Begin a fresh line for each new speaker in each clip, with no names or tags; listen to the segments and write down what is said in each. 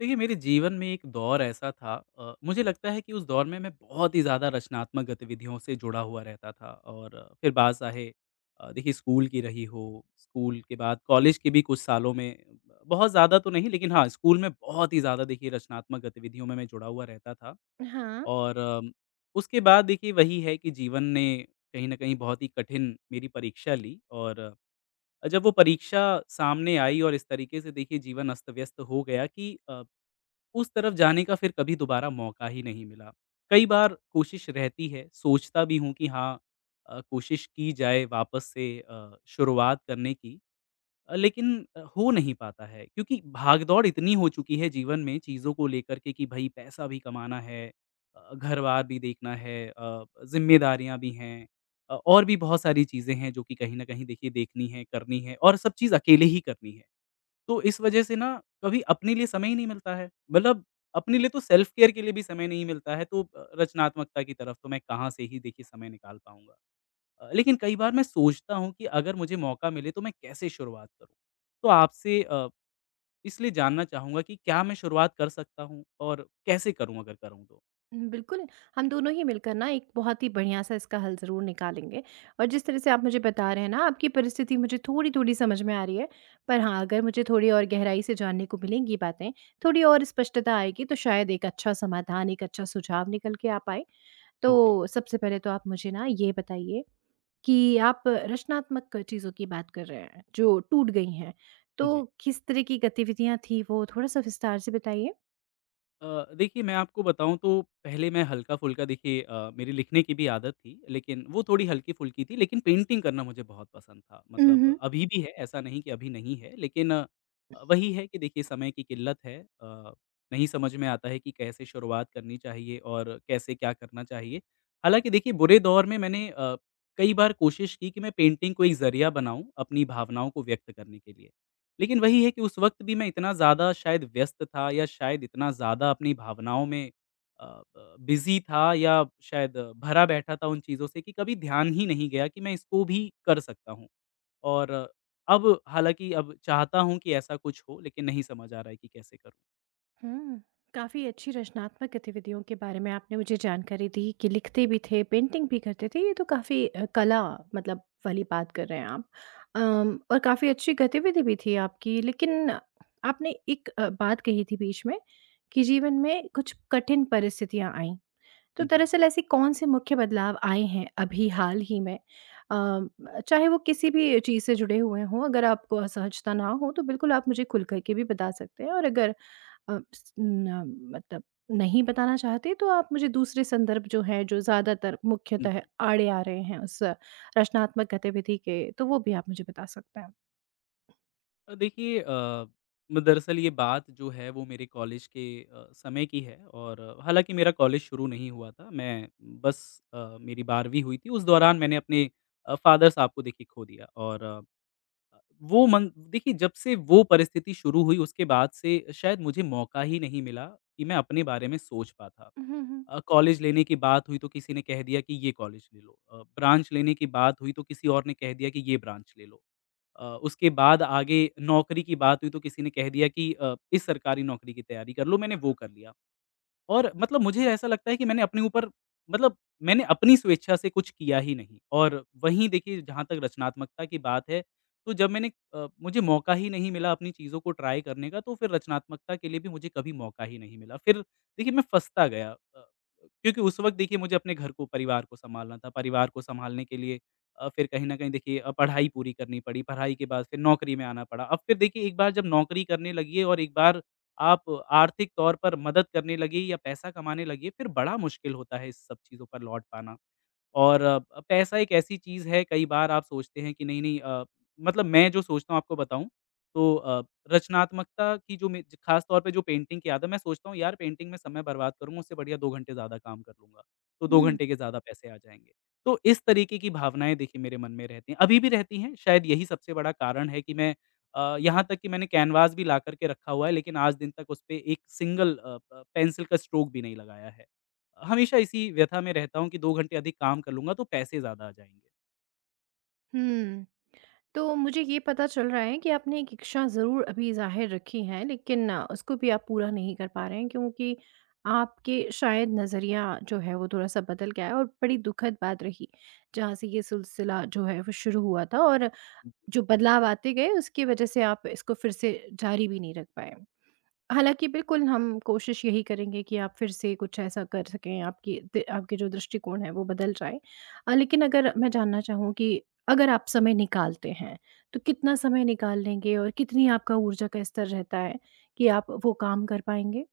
देखिए, मेरे जीवन में एक दौर ऐसा था। मुझे लगता है कि उस दौर में मैं बहुत ही ज़्यादा रचनात्मक गतिविधियों से जुड़ा हुआ रहता था और फिर बात चाहे देखिए स्कूल की रही हो, स्कूल के बाद कॉलेज के भी कुछ सालों में बहुत ज़्यादा तो नहीं लेकिन हाँ, स्कूल में बहुत ही ज़्यादा देखिए रचनात्मक गतिविधियों में मैं जुड़ा हुआ रहता था
हाँ,
और उसके बाद देखिए वही है कि जीवन ने कहीं न कहीं बहुत ही कठिन मेरी परीक्षा ली और जब वो परीक्षा सामने आई और इस तरीके से देखिए जीवन अस्त-व्यस्त हो गया कि उस तरफ जाने का फिर कभी दोबारा मौका ही नहीं मिला। कई बार कोशिश रहती है, सोचता भी हूँ कि हाँ, कोशिश की जाए वापस से शुरुआत करने की, लेकिन हो नहीं पाता है क्योंकि भाग-दौड़ इतनी हो चुकी है जीवन में चीज़ों को लेकर के कि भई पैसा भी कमाना है, घर-बार भी देखना है, ज़िम्मेदारियाँ भी हैं, और भी बहुत सारी चीज़ें हैं जो कि कहीं न कहीं देखिए देखनी है, करनी है और सब चीज़ अकेले ही करनी है। तो इस वजह से ना कभी अपने लिए समय ही नहीं मिलता है। मतलब अपने लिए तो सेल्फ केयर के लिए भी समय नहीं मिलता है, तो रचनात्मकता की तरफ तो मैं कहाँ से ही देखिए समय निकाल पाऊँगा। लेकिन कई बार मैं सोचता हूँ कि अगर मुझे मौका मिले तो मैं कैसे शुरुआत करूँ? तो आपसे इसलिए जानना चाहूँगा कि क्या मैं शुरुआत कर सकता हूँ और कैसे करूँ अगर करूँ तो?
बिल्कुल, हम दोनों ही मिलकर ना एक बहुत ही बढ़िया-सा इसका हल ज़रूर निकालेंगे। और जिस तरह से आप मुझे बता रहे हैं ना, आपकी परिस्थिति मुझे थोड़ी-थोड़ी समझ में आ रही है। पर हाँ, अगर मुझे थोड़ी और गहराई से जानने को मिलेंगी बातें, थोड़ी और स्पष्टता आएगी, तो शायद एक अच्छा समाधान, एक अच्छा सुझाव निकल के आ पाए।
जी,
तो सबसे पहले तो आप मुझे ना ये बताइए कि आप रचनात्मक चीज़ों की बात कर रहे हैं, जो टूट गई हैं, तो
जी।
किस तरह की गतिविधियाँ थी वो? थोड़ा-सा विस्तार से बताइए।
देखिए मैं आपको बताऊँ तो पहले मैं हल्का-फुल्का देखिए मेरी लिखने की भी आदत थी, लेकिन वो थोड़ी हल्की-फुल्की थी लेकिन पेंटिंग करना मुझे बहुत पसंद था। मतलब अभी भी है, ऐसा नहीं कि अभी नहीं है लेकिन वही है कि देखिए समय की किल्लत है। नहीं समझ में आता है कि कैसे शुरुआत करनी चाहिए और कैसे क्या करना चाहिए। हालाँकि देखिए बुरे दौर में मैंने कई बार कोशिश की कि मैं पेंटिंग को एक ज़रिया बनाऊँ अपनी भावनाओं को व्यक्त करने के लिए। लेकिन वही है कि उस वक़्त भी मैं इतना ज़्यादा शायद व्यस्त था या शायद इतना ज़्यादा अपनी भावनाओं में अ, ब बिज़ी था या शायद भरा बैठा था उन चीज़ों से कि कभी ध्यान ही नहीं गया कि मैं इसको भी कर सकता हूँ। और अब हालाँकि अब चाहता हूँ कि ऐसा कुछ हो लेकिन नहीं समझ आ रहा है कि कैसे करूँ?
हुँ। काफ़ी अच्छी रचनात्मक गतिविधियों के बारे में आपने मुझे जानकारी दी कि लिखते भी थे, पेंटिंग भी करते थे। ये तो काफ़ी कला मतलब वाली बात कर रहे हैं आप। और काफ़ी अच्छी गतिविधि भी थी आपकी। लेकिन आपने एक बात कही थी बीच में कि जीवन में कुछ कठिन परिस्थितियाँ आईं। तो
जी।
दरअसल ऐसे कौन-से मुख्य बदलाव आए हैं अभी हाल ही में? अम, चाहे वो किसी भी चीज़ से जुड़े हुए हों, अगर आपको असहजता ना हो तो बिल्कुल आप मुझे खुल कर के भी बता सकते हैं। और अगर अ, स न मतलब नहीं बताना चाहते तो आप मुझे दूसरे संदर्भ जो हैं, जो ज़्यादातर मुख्यतः आड़े आ रहे हैं उस रचनात्मक गतिविधि के, तो वो भी आप मुझे बता सकते हैं।
देखिए अ, म दरअसल ये बात जो है वो मेरे कॉलेज के समय की है और हालाँकि मेरा कॉलेज शुरू नहीं हुआ था। मैं बस मेरी 12वीं हुई थी, उस दौरान मैंने अपने फ़ादर साहब को देखिए खो दिया और वो मन देखिए जब से वो परिस्थिति शुरू हुई उसके बाद से शायद मुझे मौका ही नहीं मिला कि मैं अपने बारे में सोच पाता।
हुँ, हुँ।
कॉलेज लेने की बात हुई तो किसी ने कह दिया कि ये कॉलेज ले लो। ब्रांच लेने की बात हुई तो किसी और ने कह दिया कि ये ब्रांच ले लो। उसके बाद आगे नौकरी की बात हुई तो किसी ने कह दिया कि इस सरकारी नौकरी की तैयारी कर लो, मैंने वो कर लिया। और मतलब मुझे ऐसा लगता है कि मैंने अपने ऊपर मतलब मैंने अपनी स्वेच्छा से कुछ किया ही नहीं और वहीं देखिए जहाँ तक रचनात्मकता की बात है, तो जब मैंने मुझे मौका ही नहीं मिला अपनी चीज़ों को ट्राई करने का, तो फिर रचनात्मकता के लिए भी मुझे कभी मौका ही नहीं मिला। फिर देखिए मैं फँसता गया, क्योंकि उस वक़्त देखिए मुझे अपने घर को, परिवार को सँभालना था। परिवार को सँभालने के लिए फिर कहीं न कहीं देखिए पढ़ाई पूरी करनी पड़ी। पढ़ाई के बाद फिर नौकरी में आना पड़ा। अब फिर देखिए एक बार जब नौकरी करने लगिए और एक बार आप आर्थिक तौर पर मदद करने लगे या पैसा कमाने लगे, फिर बड़ा मुश्किल होता है इस सब चीज़ों पर लौट पाना। और पैसा एक ऐसी चीज़ है कई बार आप सोचते हैं कि नहीं, नहीं, मतलब मैं जो सोचता हूँ आपको बताऊँ तो रचनात्मकता की जो मे ख़ास तौर पे जो पेंटिंग की आदत, मैं सोचता हूँ यार पेंटिंग में समय बर्बाद करूँगा उससे बढ़िया 2 घंटे ज़्यादा काम कर लूँगा, तो 2
हुँ,
घंटे के ज़्यादा पैसे आ जाएँगे। तो इस तरीके की भावनाएँ देखिए मेरे मन में रहती हैं, अभी भी रहती हैं, शायद यही सबसे बड़ा कारण है कि मैं यहाँ तक कि मैंने कैनवास भी ला कर के रखा हुआ है लेकिन आज दिन तक उस पे एक सिंगल अ, प पेंसिल का स्ट्रोक भी नहीं लगाया है। हमेशा इसी व्यथा में रहता हूँ कि 2 घंटे अधिक काम कर लूँगा तो पैसे ज़्यादा आ जाएँगे।
हुँ। तो मुझे ये पता चल रहा है कि आपने एक इच्छा ज़रूर अभी ज़ाहिर रखी है, लेकिन उसको भी आप पूरा नहीं कर पा रहे हैं, क्योंकि आपके शायद नज़रिया जो है वो थोड़ा-सा बदल गया है, और बड़ी दुखद बात रही, जहाँ से ये सिलसिला जो है वो शुरू हुआ था और जो बदलाव आते गए उसकी वजह से आप इसको फिर से जारी भी नहीं रख पाए। हालाँकि बिल्कुल हम कोशिश यही करेंगे कि आप फिर से कुछ ऐसा कर सकें, आपकी दि आपके जो दृष्टिकोण है वो बदल जाए। लेकिन अगर मैं जानना चाहूँ कि अगर आप समय निकालते हैं, तो कितना समय निकाल लेंगे और कितनी आपका ऊर्जा का स्तर रहता है कि आप वो काम कर पाएँगे?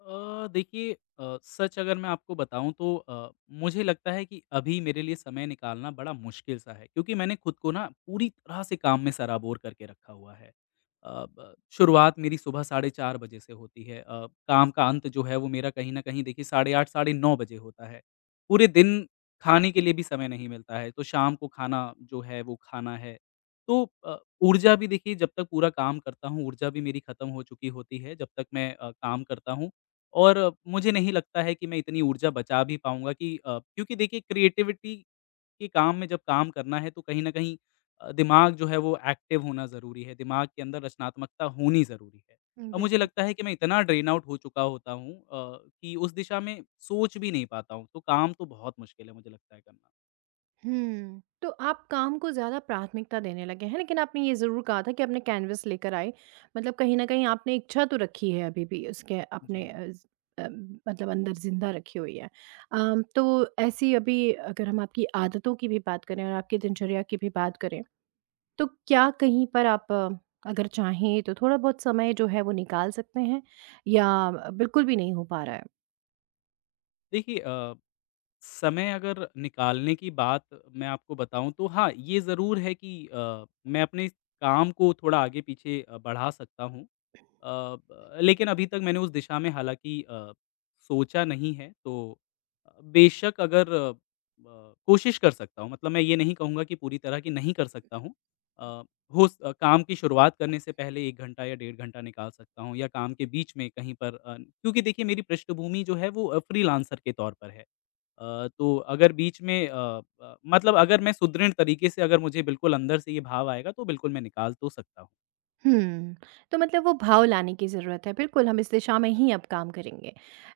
देखिए, सच अगर मैं आपको बताऊँ तो मुझे लगता है कि अभी मेरे लिए समय निकालना बड़ा मुश्किल सा है क्योंकि मैंने खुद को ना पूरी तरह से काम में सराबोर करके रखा हुआ है। अ, ब शुरुआत मेरी सुबह साढ़े 4 बजे से होती है। काम का अंत जो है वो मेरा कहीं न कहीं देखिए साढ़े 8 साढ़े 9 बजे होता है। पूरे दिन खाने के लिए भी समय नहीं मिलता है, तो शाम को खाना जो है वो खाना है। तो ऊर्जा भी देखिए जब तक पूरा काम करता हूँ, ऊर्जा भी मेरी खत्म हो चुकी होती है जब तक मैं काम करता हूँ। और मुझे नहीं लगता है कि मैं इतनी ऊर्जा बचा भी पाऊँगा कि क्योंकि देखिए क्रिएटिविटी के काम में जब काम करना है तो कहीं न कहीं दिमाग जो है वो एक्टिव होना ज़रूरी है, दिमाग के अंदर रचनात्मकता होनी ज़रूरी है। और मुझे लगता है कि मैं इतना ड्रेन आउट हो चुका होता हूँ कि उस दिशा में सोच भी नहीं पाता हूँ, तो काम तो बहुत मुश्किल है मुझे लगता है करना।
हुँ। तो आप काम को ज़्यादा प्राथमिकता देने लगे हैं, लेकिन आपने ये ज़रूर कहा था कि अपने कैनवस लेकर आए। मतलब कहीं न कहीं आपने इच्छा तो रखी है अभी भी, उसके अपने
जी।
अ, मतलब अंदर ज़िंदा रखी हुई है। तो ऐसी अभी अगर हम आपकी आदतों की भी बात करें और आपकी दिनचर्या की भी बात करें, तो क्या कहीं पर आप अगर चाहें तो थोड़ा-बहुत समय जो है वो निकाल सकते हैं, या बिल्कुल भी नहीं हो पा रहा है?
देखिए, समय अगर निकालने की बात मैं आपको बताऊँ तो हाँ, ये ज़रूर है कि मैं अपने काम को थोड़ा आगे-पीछे बढ़ा सकता हूँ। अ, ब लेकिन अभी तक मैंने उस दिशा में हालाँकि सोचा नहीं है, तो बेशक अगर कोशिश कर सकता हूँ, मतलब मैं ये नहीं कहूँगा कि पूरी तरह की नहीं कर सकता हूँ। अ, काम की शुरुआत करने से पहले 1 घंटा या डेढ़ घंटा निकाल सकता हूँ या काम के बीच में कहीं पर, क्योंकि देखिए मेरी पृष्ठभूमि जो है वो फ्रीलांसर के तौर पर है। तो अगर बीच में मतलब अगर मैं सुदृढ़ तरीके से, अगर मुझे बिल्कुल अंदर से ये भाव आएगा तो बिल्कुल मैं निकाल तो सकता हूँ।
हुँ। तो मतलब वो भाव लाने की ज़रूरत है। बिल्कुल, हम इस दिशा में ही अब काम करेंगे।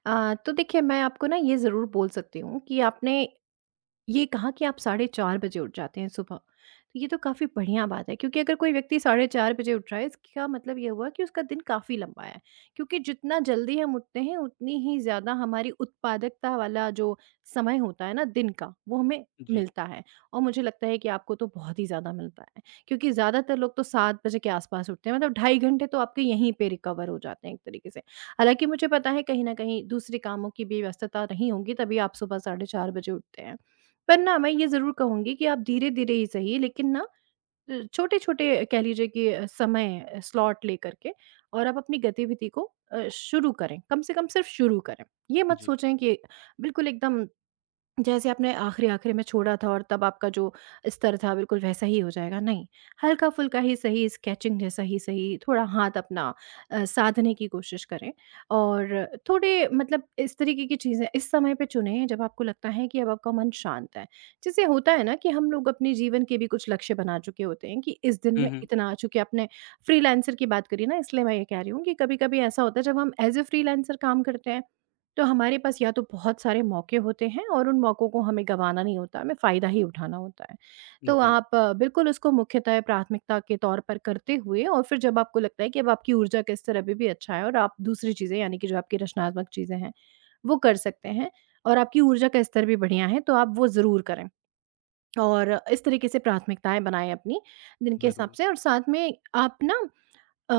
तो देखिए मैं आपको ना ये ज़रूर बोल सकती हूँ कि आपने ये कहा कि आप साढ़े 4 बजे उठ जाते हैं सुबह। तो ये तो काफ़ी बढ़िया बात है, क्योंकि अगर कोई व्यक्ति साढ़े 4 बजे उठ रहा है इसका मतलब ये हुआ कि उसका दिन काफ़ी लंबा है। क्योंकि जितना जल्दी हम उठते हैं उतनी ही ज़्यादा हमारी उत्पादकता वाला जो समय होता है ना दिन का वो हमें
जी,
मिलता है, और मुझे लगता है कि आपको तो बहुत ही ज़्यादा मिलता है। क्योंकि ज़्यादातर लोग तो 7 बजे के आस-पास उठते हैं, मतलब 2.5 घंटे तो आपके यहीं पे रिकवर हो जाते हैं एक तरीके से। हालाँकि मुझे पता है कहीं न कहीं दूसरे कामों की भी व्यस्तता नहीं होगी, तभी आप सुबह साढ़े 4 बजे उठते हैं। पर ना मैं ये ज़रूर कहूँगी कि आप धीरे-धीरे ही सही, लेकिन ना छोटे-छोटे कह लीजिए कि समय स्लॉट लेकर के और आप अपनी गतिविधि को शुरू करें, कम से कम सिर्फ़ शुरू करें। ये मत
जी।
सोचें कि बिल्कुल एकदम जैसे आपने आखिरी-आखिरी में छोड़ा था और तब आपका जो स्तर था बिल्कुल वैसा ही हो जाएगा, नहीं। हल्का-फुल्का ही सही, स्केचिंग जैसा ही सही, थोड़ा हाथ अपना साधने की कोशिश करें, और थोड़े मतलब इस तरीके की चीज़ें इस समय पे चुनें जब आपको लगता है कि अब आपका मन शांत है। जैसे होता है ना कि हम लोग अपने जीवन के भी कुछ लक्ष्य बना चुके होते हैं कि इस दिन
हुँ,
में
हुँ।
इतना, चूँकि आपने फ्रीलांसर की बात करी ना, इसलिए मैं ये कह रही हूँ कि कभी-कभी ऐसा होता है जब हम एज़ अ फ्रीलांसर काम करते हैं, तो हमारे पास या तो बहुत सारे मौके होते हैं और उन मौक़ों को हमें गँवाना नहीं होता, हमें फ़ायदा ही उठाना होता है। तो
जी,
आप बिल्कुल उसको मुख्यतः प्राथमिकता के तौर पर करते हुए, और फिर जब आपको लगता है कि अब आपकी ऊर्जा का स्तर अभी भी अच्छा है और आप दूसरी चीज़ें यानी कि जो आपकी रचनात्मक चीज़ें हैं, वो कर सकते हैं और आपकी ऊर्जा का स्तर भी बढ़िया है, तो आप वो ज़रूर करें। और इस तरीके से प्राथमिकताएँ बनाएँ अपनी दिन के हिसाब
ज़रूर।
से, और साथ में आप ना अ,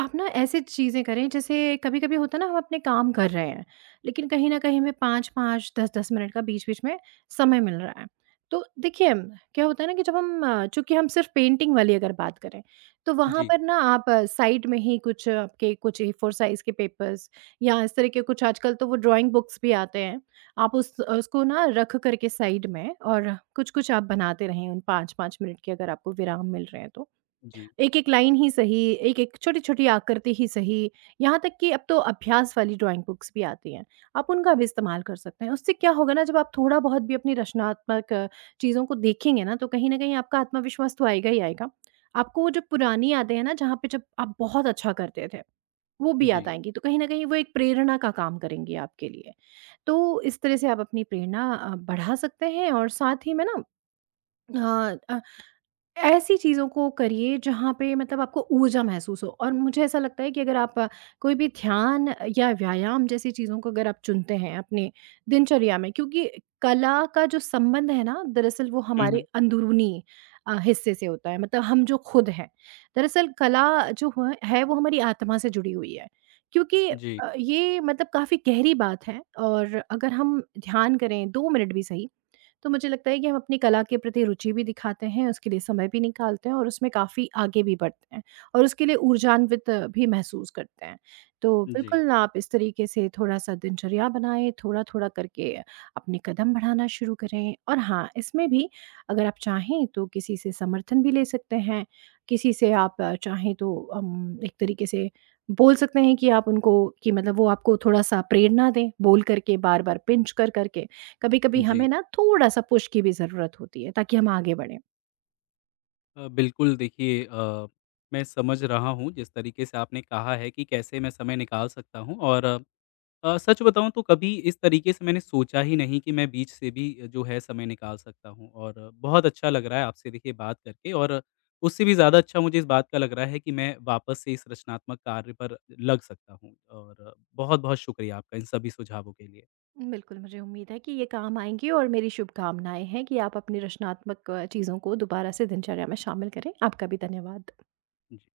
आप ना ऐसी चीज़ें करें, जैसे कभी-कभी होता है ना, हम अपने काम कर रहे हैं, लेकिन कहीं न कहीं हमें 5-5, 10-10 मिनट का बीच-बीच में समय मिल रहा है। तो देखिए क्या होता है ना कि जब हम, चूँकि हम सिर्फ़ पेंटिंग वाली अगर बात करें, तो वहाँ
जी।
पर ना आप साइड में ही कुछ आपके कुछ ए फोर साइज़ के पेपर्स या इस तरह के कुछ, आजकल तो वो ड्राइंग बुक्स भी आते हैं। आप उस उसको ना रख कर के साइड में, और कुछ-कुछ आप बनाते रहें उन 5-5 मिनट के अगर आपको विराम मिल रहे हैं तो।
जी,
एक-एक लाइन ही सही, एक-एक छोटी-छोटी आकृति ही सही, यहाँ तक कि अब तो अभ्यास वाली ड्राइंग बुक्स भी आती हैं, आप उनका भी इस्तेमाल कर सकते हैं। उससे क्या होगा ना, जब आप थोड़ा बहुत भी अपनी रचनात्मक चीज़ों को देखेंगे ना, तो कहीं न कहीं आपका आत्मविश्वास तो आएगा ही आएगा। आपको वो जो पुरानी यादें हैं ना, जहाँ पे जब आप बहुत अच्छा करते थे, वो भी याद
जी।
आएँगी, तो कहीं न कहीं वो एक प्रेरणा का काम करेंगी आपके लिए। तो इस तरह से आप अपनी प्रेरणा बढ़ा सकते हैं, और साथ ही में ना अ ऐसी चीज़ों को करिए जहाँ पे मतलब आपको ऊर्जा महसूस हो, और मुझे ऐसा लगता है कि अगर आप कोई भी ध्यान या व्यायाम जैसी चीज़ों को अगर आप चुनते हैं अपने दिनचर्या में, क्योंकि कला का जो संबंध है ना दरअसल वो
हुँ,
हमारे
हुँ।
अंदरूनी हिस्से से होता है, मतलब हम जो खुद हैं, दरअसल कला जो है वो हमारी आत्मा से जुड़ी हुई है, क्योंकि
जी,
ये मतलब काफ़ी गहरी बात है। और अगर हम ध्यान करें 2 मिनट भी सही, तो मुझे लगता है कि हम अपनी कला के प्रति रुचि भी दिखाते हैं, उसके लिए समय भी निकालते हैं और उसमें काफ़ी आगे भी बढ़ते हैं, और उसके लिए ऊर्जान्वित भी महसूस करते हैं। तो बिल्कुल
जी,
ना, आप इस तरीके से थोड़ा-सा दिनचर्या बनाएँ, थोड़ा-थोड़ा करके अपने कदम बढ़ाना शुरू करें, और हाँ, इसमें भी अगर आप चाहें तो किसी से समर्थन भी ले सकते हैं। किसी से आप चाहें तो एक तरीके से बोल सकते हैं कि आप उनको, कि मतलब वो आपको थोड़ा-सा प्रेरणा दें, बोल कर के, बार-बार पिंच कर कर के। कभी-कभी
जी।
हमें ना थोड़ा-सा पुश की भी ज़रूरत होती है, ताकि हम आगे बढ़ें।
बिल्कुल देखिए, मैं समझ रहा हूँ जिस तरीके से आपने कहा है कि कैसे मैं समय निकाल सकता हूँ और सच बताऊँ तो कभी इस तरीके से मैंने सोचा ही नहीं कि मैं बीच से भी जो है समय निकाल सकता हूँ और बहुत अच्छा लग रहा है आपसे देखिए बात करके और उससे भी ज़्यादा अच्छा मुझे इस बात का लग रहा है कि मैं वापस से इस रचनात्मक कार्य पर लग सकता हूँ और बहुत बहुत शुक्रिया आपका इन सभी सुझावों के लिए।
बिल्कुल, मुझे उम्मीद है कि ये काम आएँगी और मेरी शुभकामनाएँ हैं कि आप अपनी रचनात्मक चीज़ों को दोबारा से दिनचर्या में शामिल करें। आपका भी धन्यवाद।
जी।